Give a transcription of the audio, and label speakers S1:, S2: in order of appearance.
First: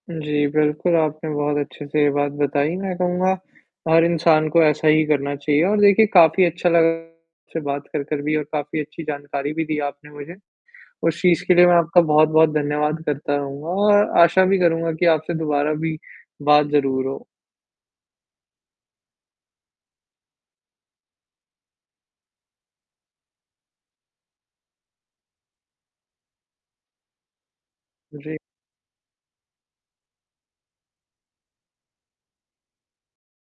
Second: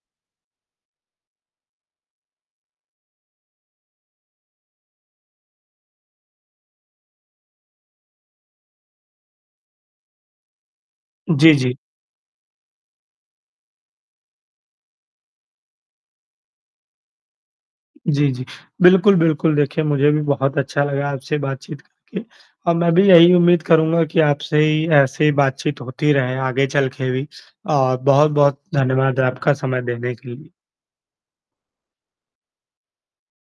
S1: जी, बिल्कुल आपने बहुत अच्छे से ये बात बताई, मैं कहूँगा हर इंसान को ऐसा ही करना चाहिए और देखिए काफ़ी अच्छा लगा आपसे बात कर, कर भी और काफ़ी अच्छी जानकारी भी दी आपने मुझे। उस चीज़
S2: जी,
S1: के लिए
S2: जी।
S1: मैं आपका बहुत-बहुत धन्यवाद करता रहूँगा और आशा भी करूँगा की आपसे दोबारा भी बात ज़रूर हो।
S2: जी, जी, बिल्कुल, बिल्कुल देखिए मुझे भी बहुत अच्छा लगा आपसे बातचीत करके और मैं भी यही उम्मीद करूँगा कि आपसे ही ऐसे ही बातचीत होती रहे, आगे चल के भी। और
S1: जी।
S2: बहुत-बहुत धन्यवाद आपका समय देने के लिए।